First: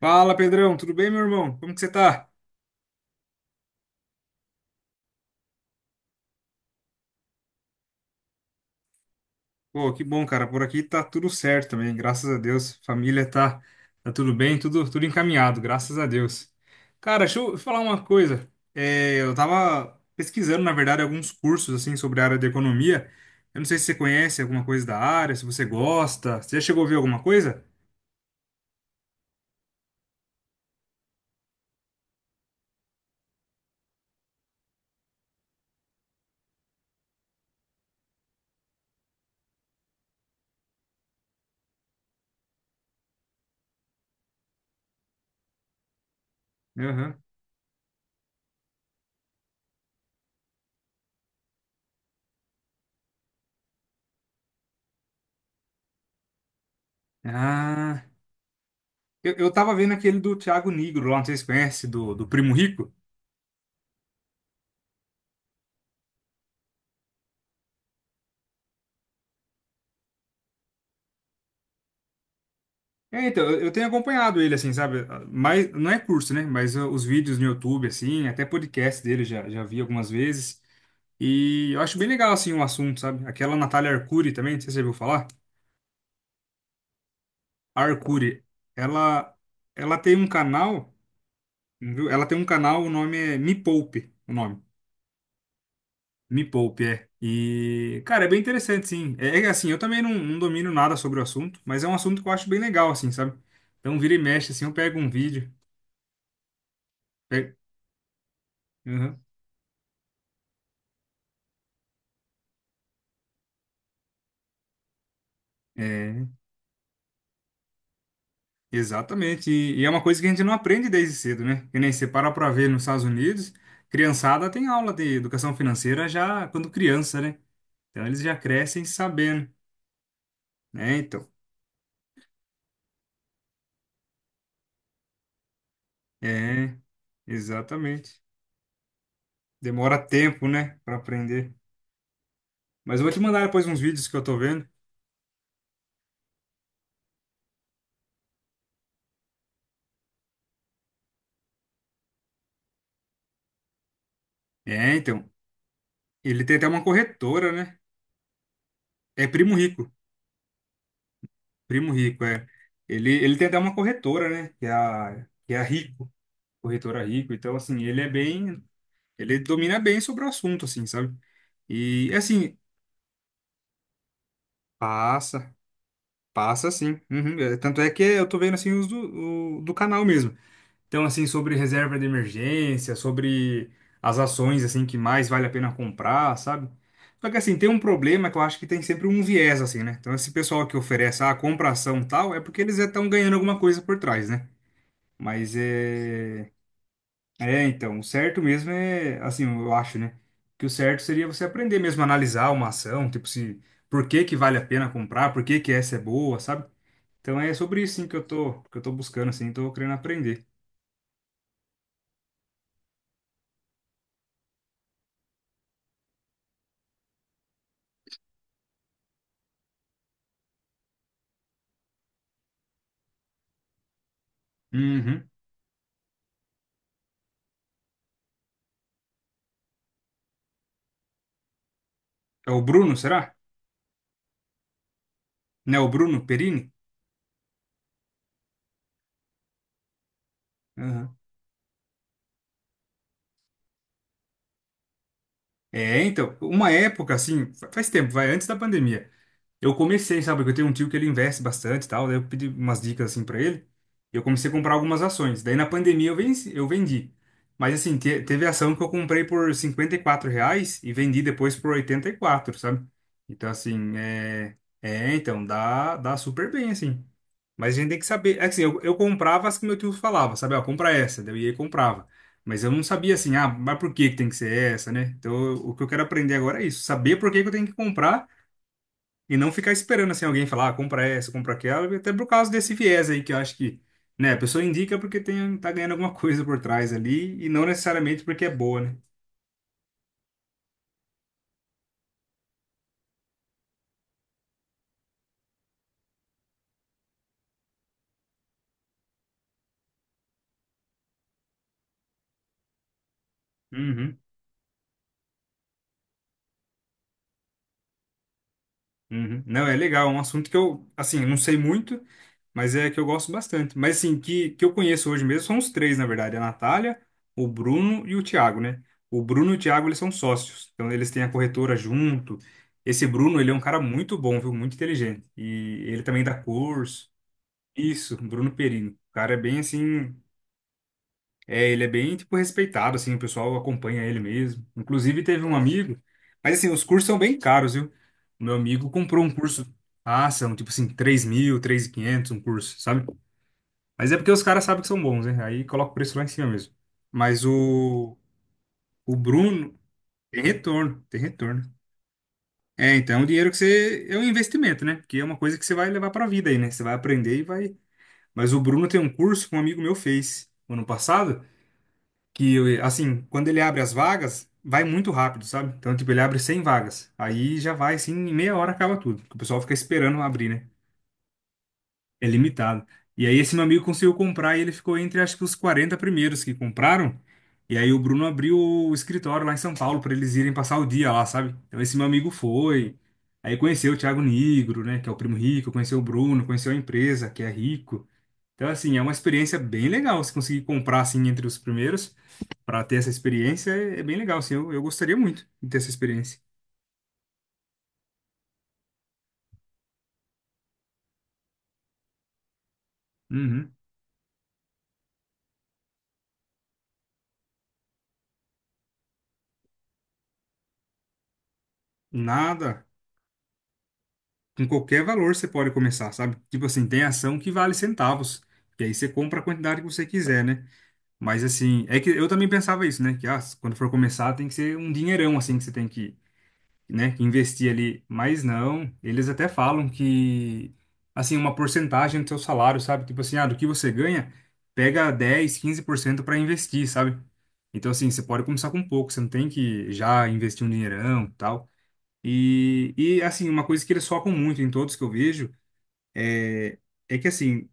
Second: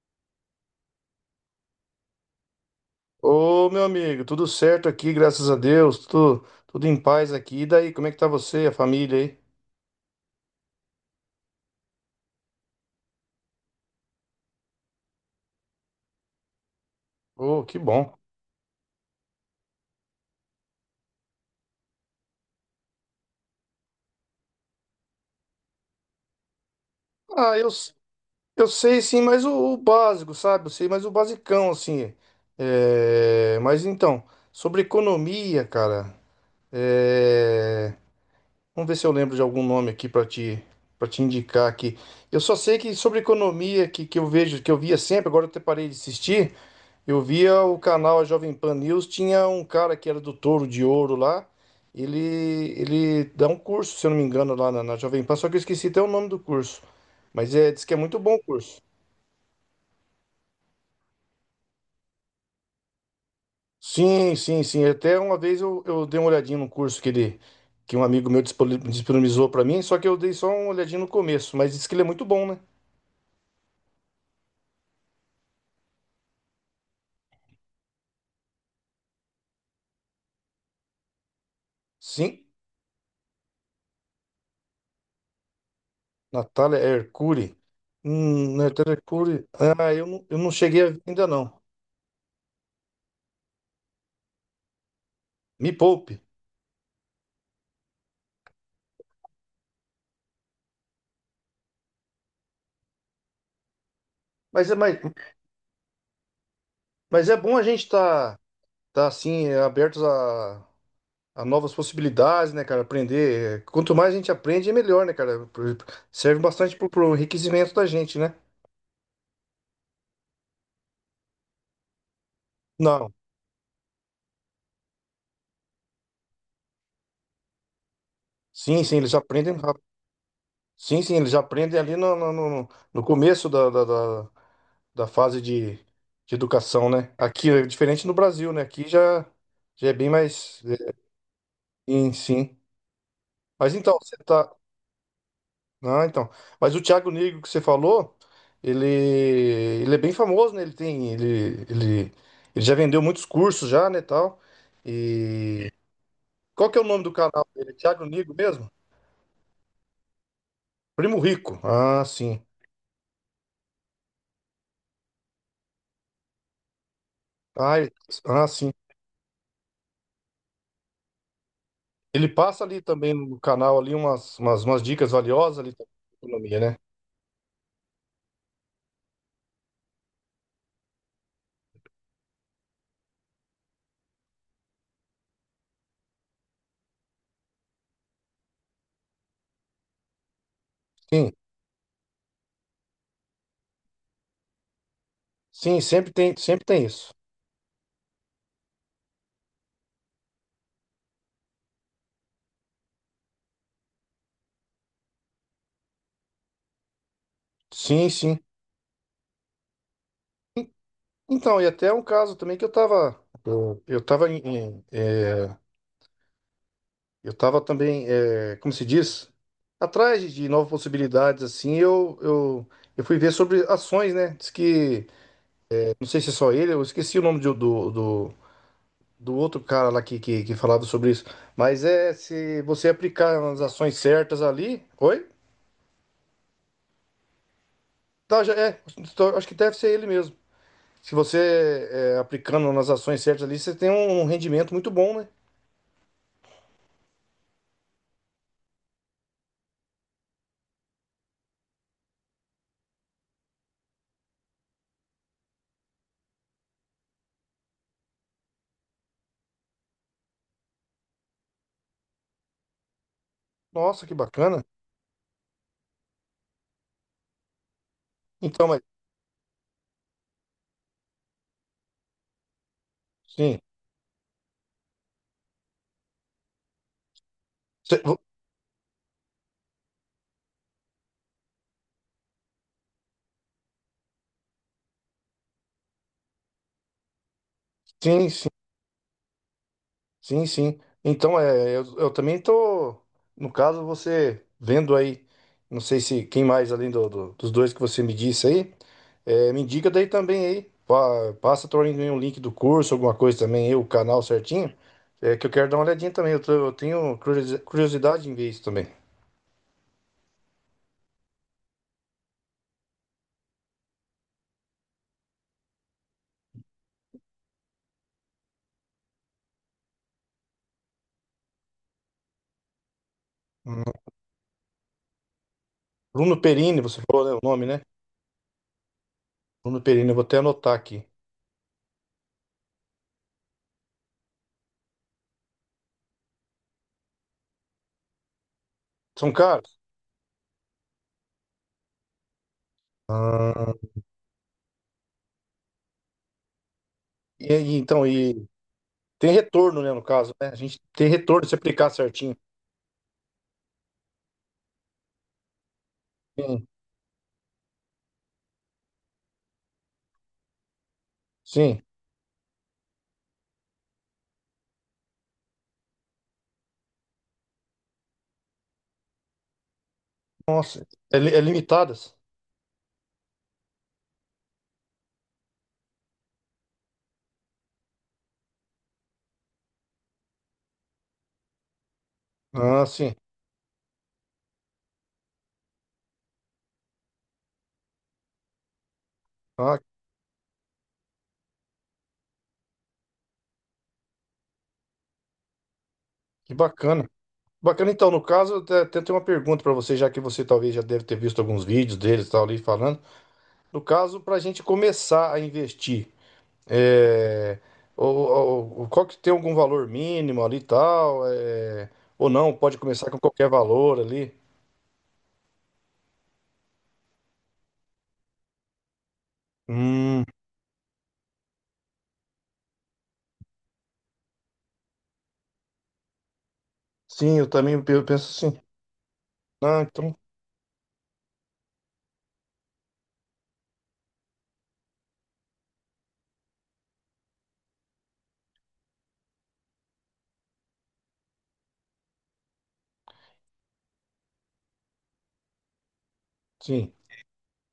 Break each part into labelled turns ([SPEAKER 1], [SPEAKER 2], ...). [SPEAKER 1] Fala, Pedrão, tudo bem, meu irmão? Como que você tá?
[SPEAKER 2] Ô, meu amigo, tudo certo aqui, graças a Deus, tudo em paz aqui. E daí, como é que tá você, a família aí?
[SPEAKER 1] Pô, que bom, cara. Por aqui tá tudo certo também, graças a Deus. Família tá tudo bem, tudo encaminhado, graças a Deus. Cara, deixa eu
[SPEAKER 2] Ô, que
[SPEAKER 1] falar uma
[SPEAKER 2] bom.
[SPEAKER 1] coisa. É, eu tava pesquisando, na verdade, alguns cursos assim sobre a área de economia. Eu não sei se você conhece alguma coisa da área, se você gosta. Você já chegou a ver alguma
[SPEAKER 2] Ah,
[SPEAKER 1] coisa?
[SPEAKER 2] eu, s- eu sei sim, mas o básico, sabe? Eu sei mais o basicão, assim. É, mas então, sobre economia, cara, é, vamos ver se eu lembro de algum nome aqui para te indicar aqui. Eu só sei que sobre economia, que eu vejo, que eu via sempre, agora eu até parei de assistir. Eu
[SPEAKER 1] Aham.
[SPEAKER 2] via o canal Jovem Pan News, tinha um cara que era do Touro de Ouro lá. Ele, ele dá um curso, se eu não me engano, lá na Jovem Pan, só que eu esqueci até o nome do curso. Mas é, diz que é
[SPEAKER 1] Ah,
[SPEAKER 2] muito bom o curso.
[SPEAKER 1] eu tava vendo aquele do Thiago Nigro lá, não sei se você conhece, do Primo Rico.
[SPEAKER 2] Sim, sim, sim. Até uma vez eu dei uma olhadinha no curso que um amigo meu disponibilizou para mim, só que eu dei só uma olhadinha no começo, mas diz que ele é muito bom, né?
[SPEAKER 1] É, então, eu tenho acompanhado ele, assim, sabe? Mas, não é curso, né? Mas os vídeos no YouTube, assim, até podcast dele já vi algumas vezes. E eu acho bem legal,
[SPEAKER 2] Sim,
[SPEAKER 1] assim, o assunto, sabe? Aquela Natália Arcuri também, não sei se você já ouviu falar.
[SPEAKER 2] Natália Hercuri.
[SPEAKER 1] A Arcuri,
[SPEAKER 2] Natália
[SPEAKER 1] ela,
[SPEAKER 2] Hercuri. Ah,
[SPEAKER 1] ela tem um
[SPEAKER 2] eu não
[SPEAKER 1] canal,
[SPEAKER 2] cheguei ainda não.
[SPEAKER 1] viu? Ela tem um canal, o nome é Me Poupe, o nome.
[SPEAKER 2] Me poupe.
[SPEAKER 1] Me Poupe, é. E, cara, é bem interessante, sim. É, é assim, eu também não domino nada sobre o assunto, mas é um assunto que eu acho bem legal, assim, sabe? Então, vira e mexe, assim,
[SPEAKER 2] Mas,
[SPEAKER 1] eu
[SPEAKER 2] é-
[SPEAKER 1] pego
[SPEAKER 2] mas,
[SPEAKER 1] um vídeo.
[SPEAKER 2] Mas é
[SPEAKER 1] Pego.
[SPEAKER 2] bom a gente estar
[SPEAKER 1] Uhum.
[SPEAKER 2] assim, abertos a novas possibilidades, né, cara? Aprender. Quanto mais a gente aprende, é melhor, né, cara?
[SPEAKER 1] É.
[SPEAKER 2] Serve bastante pro enriquecimento da gente, né?
[SPEAKER 1] Exatamente. E é uma coisa que a gente não aprende desde cedo, né? Que nem você para pra ver nos Estados
[SPEAKER 2] Não.
[SPEAKER 1] Unidos, criançada tem aula de educação financeira já quando criança, né? Então eles já
[SPEAKER 2] Sim,
[SPEAKER 1] crescem
[SPEAKER 2] sim, eles
[SPEAKER 1] sabendo,
[SPEAKER 2] aprendem rápido.
[SPEAKER 1] né?
[SPEAKER 2] Sim, sim,
[SPEAKER 1] Então,
[SPEAKER 2] eles aprendem ali no começo da fase de
[SPEAKER 1] é,
[SPEAKER 2] educação, né? Aqui é diferente no
[SPEAKER 1] exatamente.
[SPEAKER 2] Brasil, né? Aqui já, já é
[SPEAKER 1] Demora
[SPEAKER 2] bem
[SPEAKER 1] tempo,
[SPEAKER 2] mais.
[SPEAKER 1] né, pra aprender.
[SPEAKER 2] Sim, sim.
[SPEAKER 1] Mas eu vou te mandar depois
[SPEAKER 2] Mas
[SPEAKER 1] uns
[SPEAKER 2] então,
[SPEAKER 1] vídeos
[SPEAKER 2] você
[SPEAKER 1] que eu tô
[SPEAKER 2] tá.
[SPEAKER 1] vendo.
[SPEAKER 2] Ah, então. Mas o Thiago Negro que você falou, ele é bem famoso, né? Ele tem, ele já vendeu muitos cursos já, né, tal.
[SPEAKER 1] É, então,
[SPEAKER 2] E
[SPEAKER 1] ele tem até
[SPEAKER 2] qual que é
[SPEAKER 1] uma
[SPEAKER 2] o nome do canal
[SPEAKER 1] corretora,
[SPEAKER 2] dele?
[SPEAKER 1] né?
[SPEAKER 2] Thiago Negro mesmo?
[SPEAKER 1] É Primo Rico.
[SPEAKER 2] Primo Rico.
[SPEAKER 1] Primo
[SPEAKER 2] Ah,
[SPEAKER 1] Rico,
[SPEAKER 2] sim.
[SPEAKER 1] é. Ele tem até uma corretora, né? Que é a Rico, corretora Rico. Então,
[SPEAKER 2] Ah,
[SPEAKER 1] assim,
[SPEAKER 2] ele- ah, sim.
[SPEAKER 1] Ele domina bem sobre o assunto, assim, sabe? E, é
[SPEAKER 2] Ele
[SPEAKER 1] assim,
[SPEAKER 2] passa ali também no canal ali umas dicas
[SPEAKER 1] passa,
[SPEAKER 2] valiosas ali também de economia,
[SPEAKER 1] passa
[SPEAKER 2] né?
[SPEAKER 1] sim. Uhum. É, tanto é que eu tô vendo, assim, do canal mesmo. Então, assim, sobre reserva de emergência, sobre as ações, assim, que mais vale a pena comprar, sabe? Só que, assim, tem um problema que eu acho que tem sempre um viés, assim, né? Então, esse pessoal que oferece,
[SPEAKER 2] Sim.
[SPEAKER 1] ah, compra ação tal, é porque eles já estão ganhando alguma coisa por trás, né? Mas
[SPEAKER 2] Sim,
[SPEAKER 1] é.
[SPEAKER 2] sempre tem isso.
[SPEAKER 1] É, então, o certo mesmo é, assim, eu acho, né? Que o certo seria você aprender mesmo a analisar uma ação, tipo se por que que vale a pena comprar, por que que essa é boa, sabe? Então é sobre isso sim
[SPEAKER 2] Sim,
[SPEAKER 1] que eu
[SPEAKER 2] sim.
[SPEAKER 1] tô, que eu tô buscando assim, tô querendo aprender.
[SPEAKER 2] Então, e até um caso também que eu tava em, eu estava também, como se diz, atrás de novas possibilidades, assim, eu fui ver sobre ações, né? Diz que,
[SPEAKER 1] Uhum.
[SPEAKER 2] não sei se é só ele, eu esqueci o nome do do outro cara lá que falava sobre isso, mas é
[SPEAKER 1] É
[SPEAKER 2] se
[SPEAKER 1] o
[SPEAKER 2] você
[SPEAKER 1] Bruno, será?
[SPEAKER 2] aplicar as ações certas ali, oi?
[SPEAKER 1] Não é o Bruno Perini?
[SPEAKER 2] Acho que deve ser ele mesmo. Se
[SPEAKER 1] Aham.
[SPEAKER 2] você, aplicando nas ações certas ali, você tem um rendimento muito bom, né?
[SPEAKER 1] É, então, uma época assim, faz tempo, vai antes da pandemia. Eu comecei, sabe? Porque eu tenho um tio que ele investe bastante e tal. Daí eu pedi umas dicas assim pra ele. E eu comecei a comprar algumas ações. Daí na pandemia eu vendi. Mas assim, teve ação que eu comprei por R$ 54 reais e vendi depois por 84, sabe? Então assim,
[SPEAKER 2] Nossa, que
[SPEAKER 1] é,
[SPEAKER 2] bacana.
[SPEAKER 1] é então dá super bem assim. Mas a gente tem que saber. É que, assim,
[SPEAKER 2] Então,
[SPEAKER 1] eu,
[SPEAKER 2] mas,
[SPEAKER 1] eu comprava as que meu tio falava, sabe? Ó, compra essa. Daí eu ia e comprava. Mas eu não sabia assim, ah,
[SPEAKER 2] sim,
[SPEAKER 1] mas por que que tem que ser essa, né? O que eu quero aprender agora é isso, saber por que que eu tenho que
[SPEAKER 2] Cê- vo-
[SPEAKER 1] comprar e não ficar esperando assim alguém falar, ah, compra essa, compra aquela, até por causa desse viés aí que eu acho que, né, a pessoa indica porque tem, tá ganhando alguma coisa por trás ali e não necessariamente
[SPEAKER 2] sim,
[SPEAKER 1] porque
[SPEAKER 2] sim.
[SPEAKER 1] é boa, né?
[SPEAKER 2] Sim, sim. Então, é, eu também tô, no caso, você vendo aí, não sei se quem mais além dos dois que você me disse aí, me indica daí também aí, passa também um link do curso, alguma coisa também, aí, o
[SPEAKER 1] Uhum,
[SPEAKER 2] canal certinho, é, que eu quero dar uma olhadinha também, eu tenho curiosidade em ver isso também.
[SPEAKER 1] uhum. Não, é legal, é um assunto que eu, assim, não sei muito, mas é que eu gosto bastante. Mas assim, que eu conheço hoje mesmo são os três, na verdade, a Natália, o Bruno e o Thiago, né? O Bruno e o Thiago, eles são sócios, então eles têm a corretora junto. Esse Bruno, ele é um cara muito bom, viu? Muito inteligente. E ele também dá
[SPEAKER 2] Bruno Perini, você
[SPEAKER 1] curso.
[SPEAKER 2] falou, né, o nome, né?
[SPEAKER 1] Isso, Bruno Perini. O cara é bem
[SPEAKER 2] Bruno Perini,
[SPEAKER 1] assim,
[SPEAKER 2] eu vou até anotar aqui.
[SPEAKER 1] é, ele é bem tipo respeitado assim, o pessoal acompanha ele mesmo. Inclusive teve um amigo, mas assim, os cursos são bem caros, viu? O meu amigo comprou
[SPEAKER 2] São
[SPEAKER 1] um curso,
[SPEAKER 2] caros?
[SPEAKER 1] ah, são tipo assim, 3.000, 3.500 um curso, sabe?
[SPEAKER 2] Ah,
[SPEAKER 1] Mas é porque os caras sabem que são bons, né? Aí coloca o preço lá em cima mesmo. Mas
[SPEAKER 2] e aí, então,
[SPEAKER 1] o,
[SPEAKER 2] e
[SPEAKER 1] o
[SPEAKER 2] tem
[SPEAKER 1] Bruno
[SPEAKER 2] retorno, né, no caso,
[SPEAKER 1] tem
[SPEAKER 2] né? A gente
[SPEAKER 1] retorno,
[SPEAKER 2] tem
[SPEAKER 1] tem
[SPEAKER 2] retorno se
[SPEAKER 1] retorno.
[SPEAKER 2] aplicar certinho.
[SPEAKER 1] É, então o dinheiro que você é um investimento, né? Porque é uma coisa que você vai levar pra vida aí,
[SPEAKER 2] Sim,
[SPEAKER 1] né? Você vai aprender e vai. Mas o Bruno tem um curso que um amigo meu fez ano passado.
[SPEAKER 2] sim.
[SPEAKER 1] Que, assim, quando ele abre as vagas, vai muito rápido, sabe? Então, tipo, ele abre 100 vagas. Aí já vai, assim, em meia hora acaba tudo, porque o pessoal fica esperando abrir, né?
[SPEAKER 2] Nossa, é, é limitadas?
[SPEAKER 1] É limitado. E aí esse meu amigo conseguiu comprar e ele ficou entre, acho que, os 40 primeiros que compraram. E aí o Bruno abriu o escritório lá em São Paulo para eles irem passar o dia lá, sabe? Então, esse meu amigo
[SPEAKER 2] Ah,
[SPEAKER 1] foi.
[SPEAKER 2] sim.
[SPEAKER 1] Aí conheceu o Thiago Nigro, né? Que é o primo rico, conheceu o Bruno, conheceu a empresa, que é rico. Então, assim, é uma experiência
[SPEAKER 2] Ah,
[SPEAKER 1] bem legal se conseguir comprar, assim, entre os primeiros para ter essa experiência é bem legal, assim. Eu gostaria muito de ter essa experiência.
[SPEAKER 2] que bacana. Bacana, então, no caso, até, até tenho uma pergunta para você, já que você talvez já deve ter visto alguns vídeos deles e tal ali falando.
[SPEAKER 1] Uhum.
[SPEAKER 2] No caso, para a gente começar a investir, é, ou, qual que tem algum valor mínimo ali e tal, é, ou não, pode
[SPEAKER 1] Nada,
[SPEAKER 2] começar com qualquer valor ali.
[SPEAKER 1] com qualquer valor você pode começar, sabe? Tipo assim, tem ação que vale centavos, que aí você compra a quantidade que você
[SPEAKER 2] Hum,
[SPEAKER 1] quiser, né? Mas assim, é que eu também pensava isso, né? Que ah, quando for começar tem que ser um dinheirão, assim, que você tem que, né, que
[SPEAKER 2] sim, eu
[SPEAKER 1] investir
[SPEAKER 2] também
[SPEAKER 1] ali, mas
[SPEAKER 2] penso assim.
[SPEAKER 1] não, eles até
[SPEAKER 2] Ah,
[SPEAKER 1] falam
[SPEAKER 2] então,
[SPEAKER 1] que, assim, uma porcentagem do seu salário, sabe? Tipo assim, ah, do que você ganha, pega 10, 15% para investir, sabe? Então, assim, você pode começar com pouco, você não tem que já investir um dinheirão, tal. E assim, uma coisa que eles focam muito em todos que eu vejo é,
[SPEAKER 2] sim,
[SPEAKER 1] é que, assim,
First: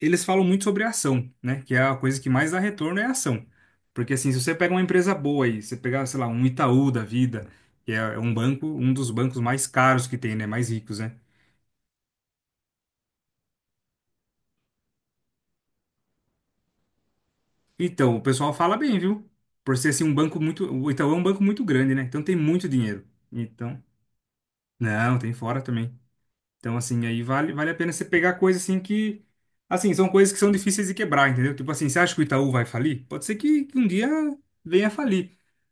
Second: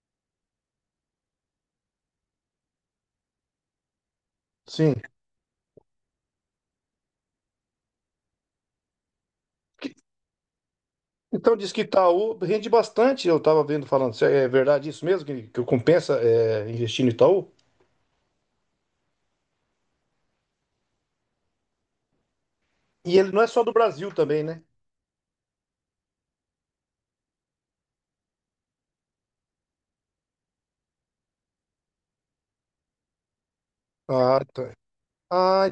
[SPEAKER 1] eles falam muito sobre ação, né? Que é a coisa que mais dá retorno é a ação. Porque assim, se você pega uma
[SPEAKER 2] sim.
[SPEAKER 1] empresa boa aí, você pegar, sei lá, um Itaú da vida, que é um banco, um dos bancos mais caros que tem, né? Mais ricos, né?
[SPEAKER 2] Então diz que Itaú rende bastante, eu estava vendo falando, se é é verdade isso mesmo, que compensa é, investir no Itaú?
[SPEAKER 1] Então, o pessoal fala bem, viu? Por ser assim um banco muito, o Itaú é um banco muito grande, né? Então tem muito dinheiro.
[SPEAKER 2] E ele não é só do
[SPEAKER 1] Então,
[SPEAKER 2] Brasil também, né?
[SPEAKER 1] não, tem fora também. Então, assim, aí vale a pena você pegar coisa assim que Assim, são coisas que são difíceis de quebrar, entendeu? Tipo assim, você acha que o Itaú vai falir? Pode ser que um dia
[SPEAKER 2] Ah, tá.
[SPEAKER 1] venha a falir.
[SPEAKER 2] Ah,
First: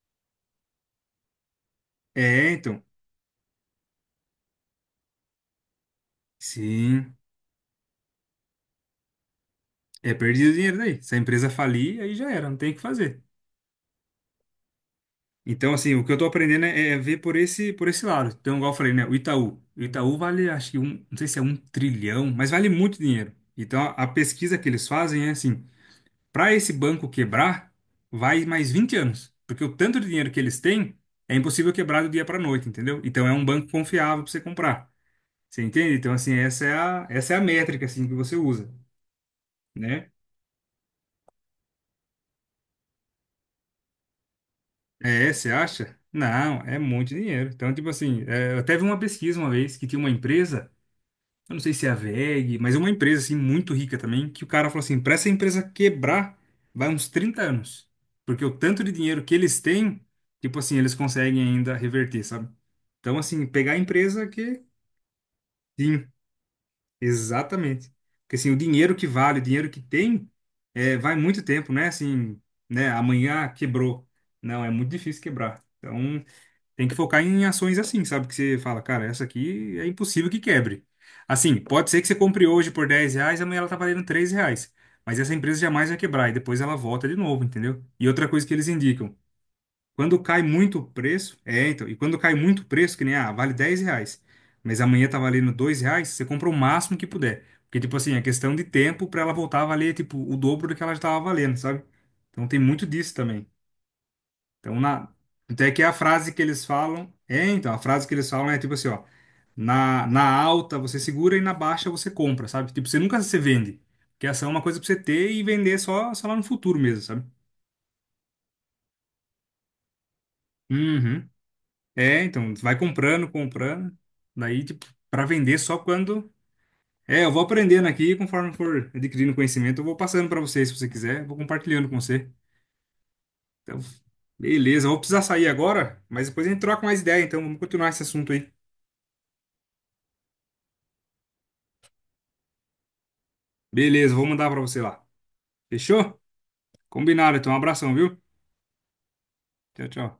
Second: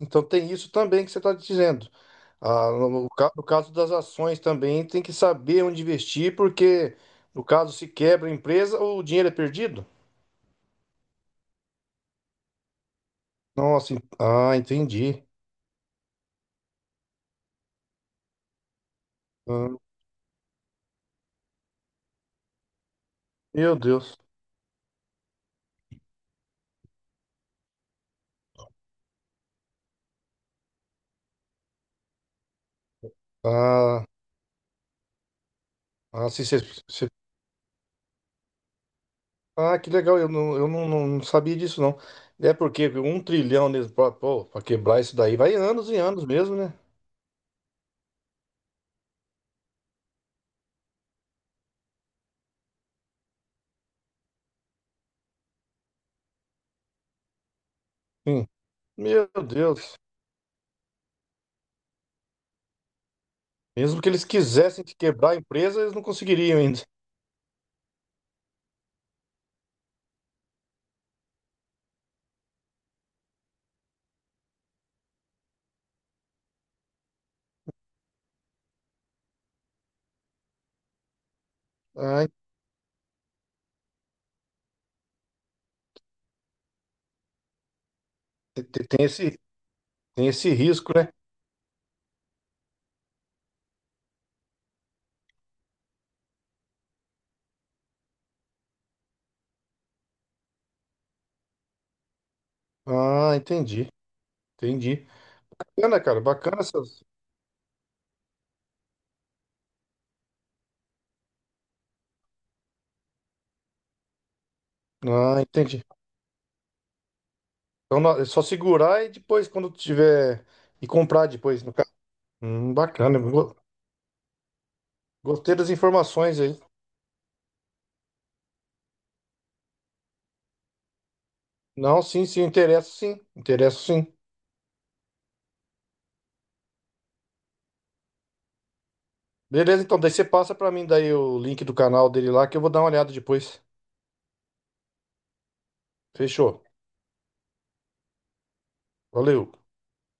[SPEAKER 2] então tem isso também que você está dizendo.
[SPEAKER 1] É,
[SPEAKER 2] Ah,
[SPEAKER 1] então.
[SPEAKER 2] no caso das ações também tem que saber onde investir, porque
[SPEAKER 1] Sim.
[SPEAKER 2] no caso se quebra a empresa, o dinheiro é perdido.
[SPEAKER 1] É, perdi o dinheiro daí. Se a empresa falir, aí já era, não tem o que fazer.
[SPEAKER 2] Nossa, entendi.
[SPEAKER 1] Então, assim, o que eu tô aprendendo é ver por esse lado. Então, igual eu falei, né? O Itaú.
[SPEAKER 2] Ah,
[SPEAKER 1] O Itaú vale, acho que um, não sei se é um trilhão, mas vale muito dinheiro.
[SPEAKER 2] meu
[SPEAKER 1] Então, a
[SPEAKER 2] Deus.
[SPEAKER 1] pesquisa que eles fazem é assim: para esse banco quebrar, vai mais 20 anos. Porque o tanto de dinheiro que eles têm é impossível quebrar do dia para noite, entendeu? Então, é um banco
[SPEAKER 2] Ah,
[SPEAKER 1] confiável para você comprar. Você entende? Então,
[SPEAKER 2] ah,
[SPEAKER 1] assim,
[SPEAKER 2] se
[SPEAKER 1] essa é a,
[SPEAKER 2] você
[SPEAKER 1] essa é a métrica assim, que você usa,
[SPEAKER 2] Ah, que
[SPEAKER 1] né?
[SPEAKER 2] legal, eu não, não sabia disso, não. É porque um trilhão mesmo, pô, para quebrar isso
[SPEAKER 1] É,
[SPEAKER 2] daí,
[SPEAKER 1] você
[SPEAKER 2] vai anos e
[SPEAKER 1] acha?
[SPEAKER 2] anos mesmo,
[SPEAKER 1] Não,
[SPEAKER 2] né?
[SPEAKER 1] é muito dinheiro. Então, tipo assim, é, eu até vi uma pesquisa uma vez que tinha uma empresa, eu não sei se é a WEG, mas é uma empresa assim muito rica também, que o cara falou assim, para essa empresa quebrar, vai uns 30 anos. Porque
[SPEAKER 2] Sim.
[SPEAKER 1] o tanto de dinheiro
[SPEAKER 2] Meu
[SPEAKER 1] que eles
[SPEAKER 2] Deus.
[SPEAKER 1] têm, tipo assim, eles conseguem ainda reverter, sabe? Então, assim, pegar a
[SPEAKER 2] Mesmo que eles
[SPEAKER 1] empresa que.
[SPEAKER 2] quisessem te quebrar a empresa, eles não
[SPEAKER 1] Sim,
[SPEAKER 2] conseguiriam ainda.
[SPEAKER 1] exatamente. Porque assim, o dinheiro que vale, o dinheiro que tem, é, vai muito tempo, né? Assim, né? Amanhã quebrou. Não, é muito difícil quebrar. Então, tem que focar em ações assim, sabe? Que você fala, cara, essa aqui é impossível que quebre. Assim, pode ser que você
[SPEAKER 2] Ah,
[SPEAKER 1] compre hoje por R$ 10, amanhã ela tá valendo R$ 3. Mas essa empresa jamais vai quebrar e depois ela volta de novo, entendeu? E outra coisa que
[SPEAKER 2] te-
[SPEAKER 1] eles
[SPEAKER 2] te- tem
[SPEAKER 1] indicam,
[SPEAKER 2] esse,
[SPEAKER 1] quando
[SPEAKER 2] tem
[SPEAKER 1] cai
[SPEAKER 2] esse
[SPEAKER 1] muito o
[SPEAKER 2] risco, né?
[SPEAKER 1] preço, é, então, e quando cai muito o preço, que nem, ah, vale R$ 10, mas amanhã tá valendo R$ 2, você compra o máximo que puder. Porque, tipo assim, é questão de tempo pra ela voltar a valer, tipo, o dobro do que ela já tava valendo, sabe? Então tem muito disso
[SPEAKER 2] Ah,
[SPEAKER 1] também.
[SPEAKER 2] entendi,
[SPEAKER 1] Então,
[SPEAKER 2] entendi.
[SPEAKER 1] na. Até que a
[SPEAKER 2] Bacana, cara,
[SPEAKER 1] frase que
[SPEAKER 2] bacana
[SPEAKER 1] eles
[SPEAKER 2] essas...
[SPEAKER 1] falam. É, então, a frase que eles falam é tipo assim, ó. Na alta você segura e na baixa você compra, sabe? Tipo, você nunca se vende. Porque essa é uma coisa pra você ter
[SPEAKER 2] Ah,
[SPEAKER 1] e vender
[SPEAKER 2] entendi.
[SPEAKER 1] só lá no futuro mesmo, sabe?
[SPEAKER 2] Então é só segurar e depois, quando tiver... E comprar
[SPEAKER 1] Uhum.
[SPEAKER 2] depois, no caso.
[SPEAKER 1] É, então, vai
[SPEAKER 2] Bacana,
[SPEAKER 1] comprando, comprando. Daí, tipo, pra
[SPEAKER 2] gostei
[SPEAKER 1] vender
[SPEAKER 2] das
[SPEAKER 1] só quando.
[SPEAKER 2] informações aí.
[SPEAKER 1] É, eu vou aprendendo aqui, conforme for adquirindo conhecimento, eu vou passando pra você, se você quiser, vou compartilhando com
[SPEAKER 2] Não, sim,
[SPEAKER 1] você.
[SPEAKER 2] sim, interessa sim, interessa
[SPEAKER 1] Então,
[SPEAKER 2] sim.
[SPEAKER 1] beleza, eu vou precisar sair agora, mas depois a gente troca mais ideia, então vamos continuar esse assunto aí.
[SPEAKER 2] Beleza, então, daí você passa pra mim daí o link do canal dele lá que eu vou dar uma olhada depois.
[SPEAKER 1] Beleza, vou mandar pra você lá. Fechou?
[SPEAKER 2] Fechou.
[SPEAKER 1] Combinado, então. Um abração, viu?
[SPEAKER 2] Valeu.
[SPEAKER 1] Tchau, tchau.